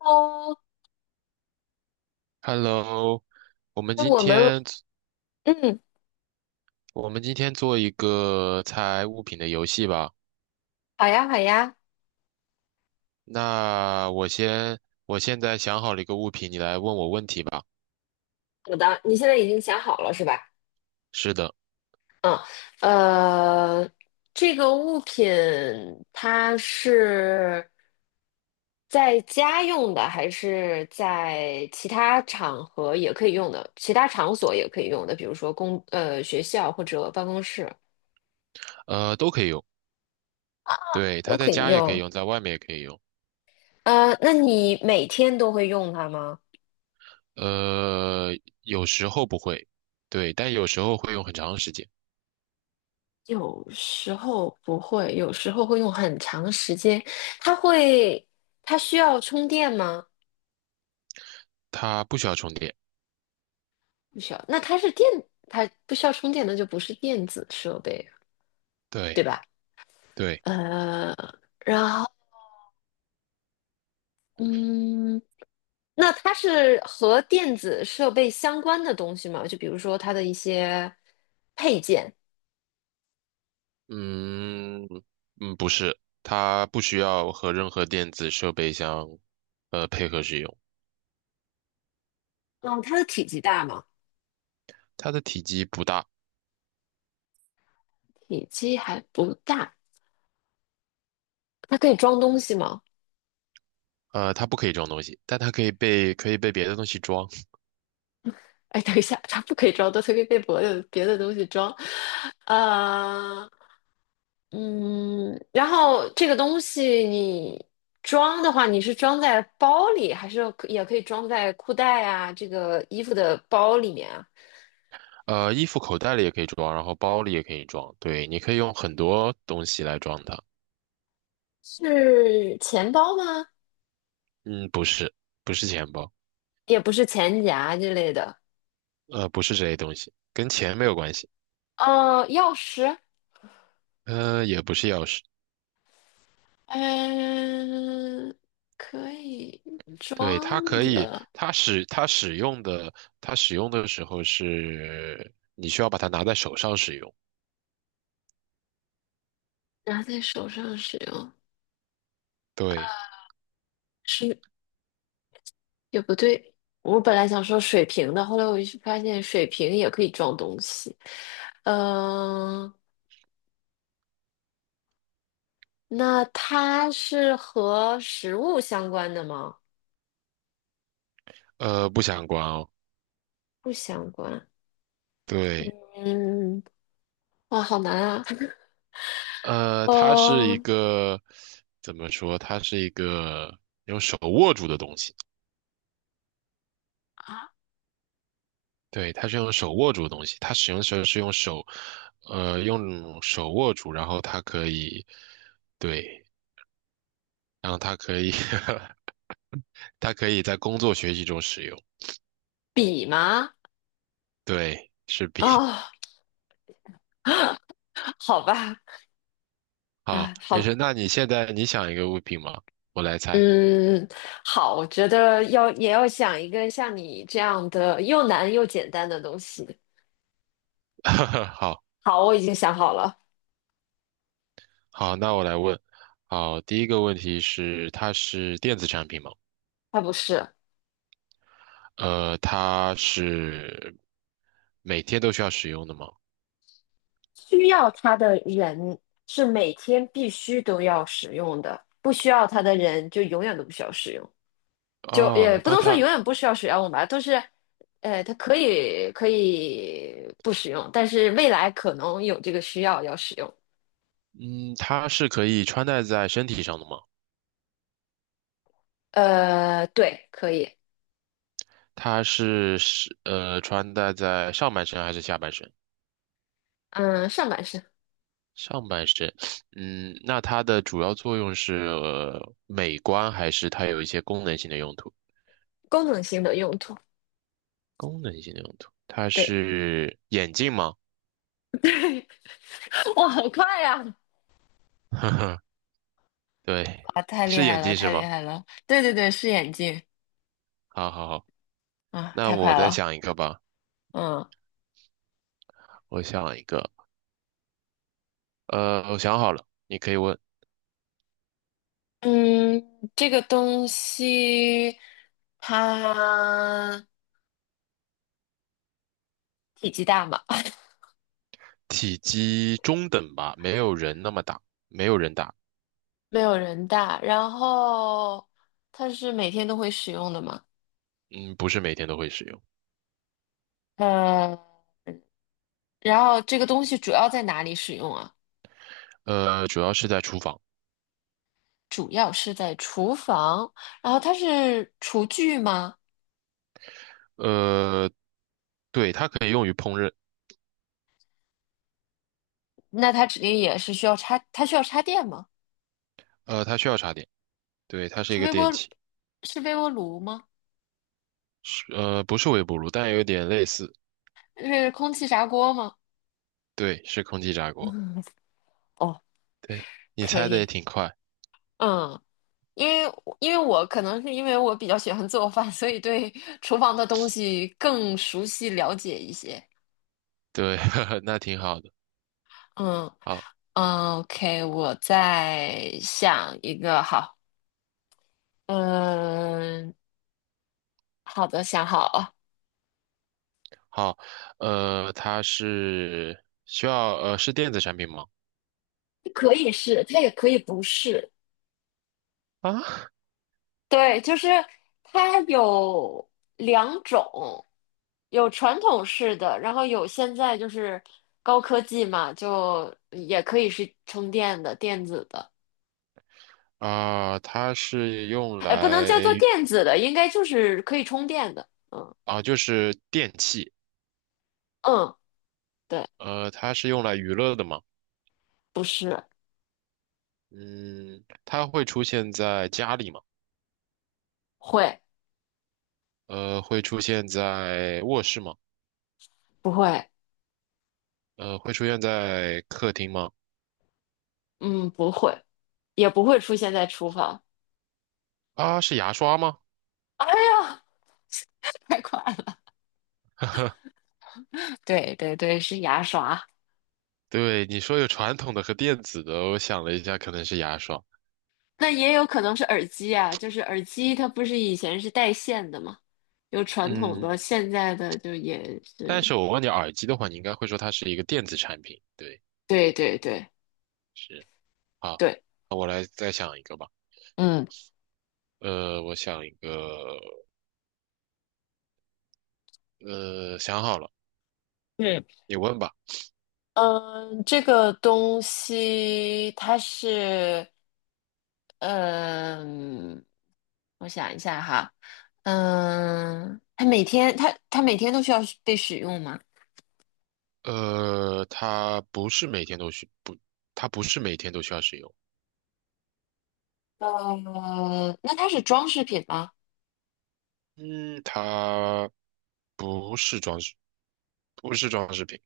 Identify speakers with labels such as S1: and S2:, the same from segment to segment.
S1: 哦，
S2: Hello，我们
S1: 那
S2: 今
S1: 我们
S2: 天
S1: 嗯，
S2: 我们今天做一个猜物品的游戏吧。
S1: 好呀，好呀。
S2: 那我先，我现在想好了一个物品，你来问我问题吧。
S1: 好的，你现在已经想好了是吧？
S2: 是的，
S1: 嗯，呃，这个物品它是在家用的，还是在其他场合也可以用的？其他场所也可以用的，比如说学校或者办公室
S2: 都可以用。对，
S1: 都
S2: 它
S1: 可
S2: 在
S1: 以
S2: 家也可以
S1: 用。
S2: 用，在外面也可以用。
S1: 那你每天都会用它吗？
S2: 呃，有时候不会，对，但有时候会用很长时间。
S1: 有时候不会，有时候会用很长时间。它会，它需要充电吗？
S2: 它不需要充电。
S1: 不需要。那它是电，它不需要充电，那就不是电子设备，对
S2: 对，
S1: 吧？
S2: 对，
S1: 呃，然后，嗯，那它是和电子设备相关的东西吗？就比如说它的一些配件。
S2: 嗯嗯，不是，它不需要和任何电子设备相配合使用。
S1: 嗯，它的体积大吗？
S2: 它的体积不大，
S1: 体积还不大，它可以装东西吗？
S2: 它不可以装东西，但它可以被别的东西装，
S1: 哎，等一下，它不可以装多，都可以被别的东西装。呃，嗯，然后这个东西你装的话，你是装在包里，还是可也可以装在裤袋啊，这个衣服的包里面啊？
S2: 衣服口袋里也可以装，然后包里也可以装，对，你可以用很多东西来装它。
S1: 是钱包吗？
S2: 嗯，不是，不是钱包，
S1: 也不是钱夹之类的。
S2: 不是这些东西，跟钱没有关系，
S1: 钥匙，
S2: 也不是钥匙，
S1: 嗯、可以
S2: 对，它
S1: 装
S2: 可以，
S1: 的，
S2: 它使用的，它使用的时候是你需要把它拿在手上使用，
S1: 拿在手上使用，
S2: 对，
S1: 是也不对，我本来想说水瓶的，后来我就发现水瓶也可以装东西。嗯、那它是和食物相关的吗？
S2: 不相关哦，
S1: 不相关。
S2: 对。
S1: 嗯，哇，好难啊。
S2: 它是一
S1: 哦，
S2: 个怎么说？它是一个用手握住的东西。对，它是用手握住的东西。它使用的时候是用手，用手握住，然后它可以，对，然后它可以，它可以在工作学习中使用。
S1: 笔吗？
S2: 对，是笔。
S1: 哦，好吧。
S2: 好，
S1: 啊，
S2: 没
S1: 好，
S2: 事。那你现在你想一个物品吗？我来猜。
S1: 嗯，好，我觉得要也要想一个像你这样的又难又简单的东西。
S2: 好
S1: 好，我已经想好了。
S2: 好，那我来问。好，第一个问题是，它是电子产品吗？
S1: 它不是。
S2: 它是每天都需要使用的吗？
S1: 需要它的人是每天必须都要使用的，不需要它的人就永远都不需要使用，就也
S2: 哦，
S1: 不
S2: 那
S1: 能说永
S2: 它，
S1: 远不需要使用吧，都是，它可以不使用，但是未来可能有这个需要要使用。
S2: 嗯，它是可以穿戴在身体上的吗？
S1: 对，可以。
S2: 它是穿戴在上半身还是下半身？
S1: 嗯，上半身。
S2: 上半身，嗯，那它的主要作用是，呃美观还是它有一些功能性的用途？
S1: 功能性的用途。
S2: 功能性的用途，它
S1: 对，
S2: 是眼镜吗？
S1: 哇，好快呀！
S2: 对，
S1: 啊，太厉
S2: 是
S1: 害
S2: 眼
S1: 了，
S2: 镜是
S1: 太厉
S2: 吗？
S1: 害了！对对对，是眼镜。
S2: 好好好，
S1: 啊，
S2: 那
S1: 太
S2: 我
S1: 快
S2: 再
S1: 了。
S2: 想一个吧，
S1: 嗯。
S2: 我想一个，我想好了，你可以问。
S1: 嗯，这个东西它体积大吗？
S2: 体积中等吧，没有人那么大，没有人大。
S1: 没有人大，然后它是每天都会使用的吗？
S2: 嗯，不是每天都会使用。
S1: 呃，然后这个东西主要在哪里使用啊？
S2: 主要是在厨房。
S1: 主要是在厨房，然后它是厨具吗？
S2: 呃，对，它可以用于烹饪。
S1: 那它指定也是需要插，它需要插电吗？
S2: 它需要插电。对，它是一
S1: 是
S2: 个
S1: 微
S2: 电
S1: 波，
S2: 器。
S1: 是微波炉吗？
S2: 不是微波炉，但有点类似。
S1: 是空气炸锅吗？
S2: 对，是空气炸锅。
S1: 哦，
S2: 对，你
S1: 可
S2: 猜的也
S1: 以。
S2: 挺快。
S1: 嗯。因为因为我可能是因为我比较喜欢做饭，所以对厨房的东西更熟悉了解一些。
S2: 对，呵呵那挺好的。
S1: 嗯
S2: 好，
S1: 嗯，OK,我再想一个，好，嗯，好的，想好了。
S2: 好，它是是电子产品吗？
S1: 可以是，它也可以不是。
S2: 啊，
S1: 对，就是它有两种，有传统式的，然后有现在就是高科技嘛，就也可以是充电的、电子的。
S2: 啊，它是用
S1: 哎，不能
S2: 来
S1: 叫做
S2: 娱
S1: 电子的，应该就是可以充电的。嗯
S2: 啊，就是电器，
S1: 嗯，对。
S2: 它是用来娱乐的嘛。
S1: 不是。
S2: 嗯，它会出现在家里吗？
S1: 会。
S2: 会出现在卧室吗？
S1: 不会？
S2: 会出现在客厅吗？
S1: 嗯，不会，也不会出现在厨房。
S2: 啊，是牙刷吗？
S1: 哎呀，太快了！对对对，是牙刷。
S2: 对，你说有传统的和电子的，我想了一下，可能是牙刷。
S1: 那也有可能是耳机啊，就是耳机它不是以前是带线的嘛，有传统的，
S2: 嗯，
S1: 现在的就也
S2: 但
S1: 是。
S2: 是我问你耳机的话，你应该会说它是一个电子产品。对，
S1: 对对对
S2: 是。好，
S1: 对。
S2: 那我来再想一个吧。
S1: 嗯。
S2: 我想一个，想好了。
S1: 对。
S2: 你问吧。
S1: 嗯，这个东西它是，嗯，我想一下哈，嗯，它每天都需要被使用吗？
S2: 呃，它不是每天都需不，它不是每天都需要使用。
S1: 那它是装饰品吗？
S2: 嗯，它不是装饰，不是装饰品。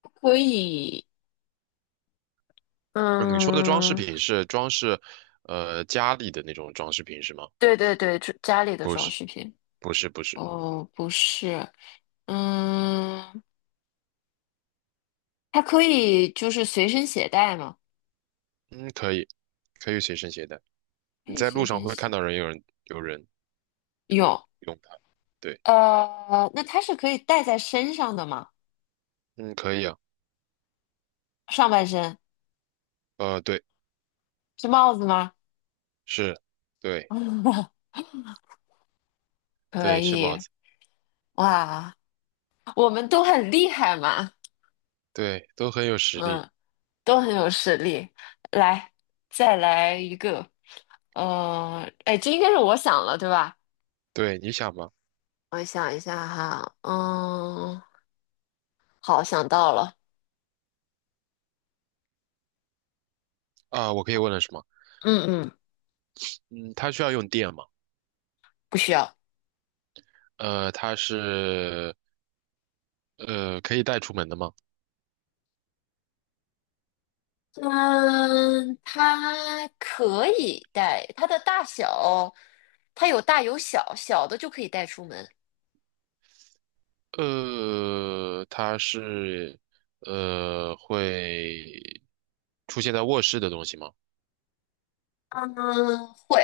S1: 可以。
S2: 呃你说的装饰
S1: 嗯，
S2: 品是装饰，呃，家里的那种装饰品是吗？
S1: 对对对，这家里的
S2: 不
S1: 装
S2: 是，
S1: 饰品。
S2: 不是，不是。
S1: 哦，不是。嗯，它可以就是随身携带吗？
S2: 嗯，可以，可以随身携带。
S1: 可
S2: 你
S1: 以
S2: 在路
S1: 随
S2: 上
S1: 身
S2: 会看
S1: 携。
S2: 到人有人有人
S1: 有。
S2: 用它。对，
S1: 那它是可以戴在身上的吗？
S2: 嗯，可以啊。
S1: 上半身。
S2: 对，
S1: 是帽子吗？
S2: 是，对，
S1: 可
S2: 对，是帽
S1: 以。
S2: 子，
S1: 哇，我们都很厉害嘛。
S2: 对，都很有实力。
S1: 嗯，都很有实力。来，再来一个。哎，这应该是我想了，对吧？
S2: 对，你想吗？
S1: 我想一下哈，嗯，好，想到了。
S2: 啊，我可以问了是吗？
S1: 嗯嗯，
S2: 嗯，它需要用电吗？
S1: 不需要。
S2: 它是可以带出门的吗？
S1: 嗯，它可以戴，它的大小，它有大有小，小的就可以带出门。
S2: 它是会出现在卧室的东西吗？
S1: 嗯，会，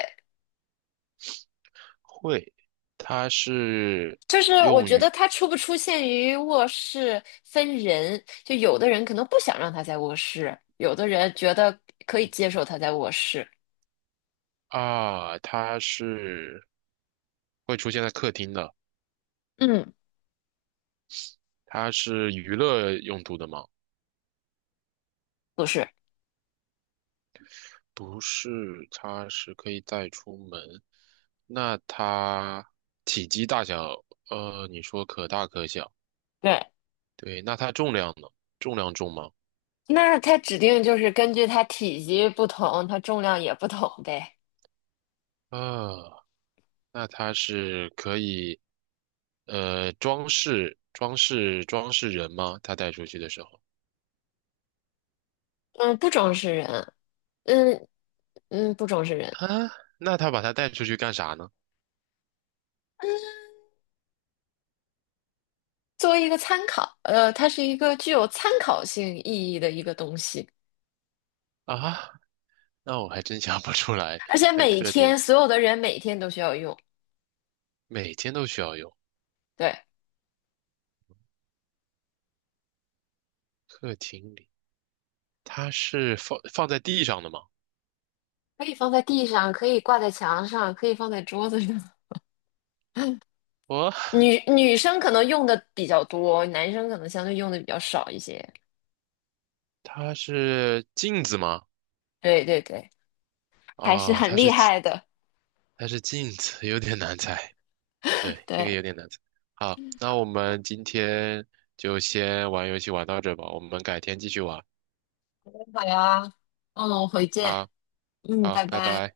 S2: 会，它是
S1: 就是我觉得它出不出现于卧室分人，就有的人可能不想让它在卧室，有的人觉得可以接受它在卧室。
S2: 啊，它是会出现在客厅的，
S1: 嗯，
S2: 它是娱乐用途的吗？
S1: 不是。
S2: 不是，它是可以带出门。那它体积大小，你说可大可小。
S1: 对，
S2: 对，那它重量呢？重量重吗？
S1: 那它指定就是根据它体积不同，它重量也不同呗。
S2: 啊，那它是可以，装饰人吗？它带出去的时候
S1: 嗯，不装饰人，嗯嗯，不装饰人。
S2: 啊，那它把它带出去干啥呢？
S1: 作为一个参考，它是一个具有参考性意义的一个东西，
S2: 啊，那我还真想不出来。
S1: 而且
S2: 在
S1: 每
S2: 客厅
S1: 天所有的人每天都需要用，
S2: 每天都需要用，
S1: 对。
S2: 客厅里它是放在地上的吗？
S1: 可以放在地上，可以挂在墙上，可以放在桌子上。
S2: 哦，
S1: 女生可能用的比较多，男生可能相对用的比较少一些。
S2: 它是镜子吗？
S1: 对对对，还是
S2: 啊，
S1: 很
S2: 它是
S1: 厉害的。
S2: 它是镜子，有点难猜。对，这个
S1: 对。
S2: 有点难猜。好，那我们今天就先玩游戏玩到这吧，我们改天继续玩。
S1: 好呀，嗯，回见，
S2: 好，
S1: 嗯，
S2: 好，
S1: 拜
S2: 拜
S1: 拜。
S2: 拜。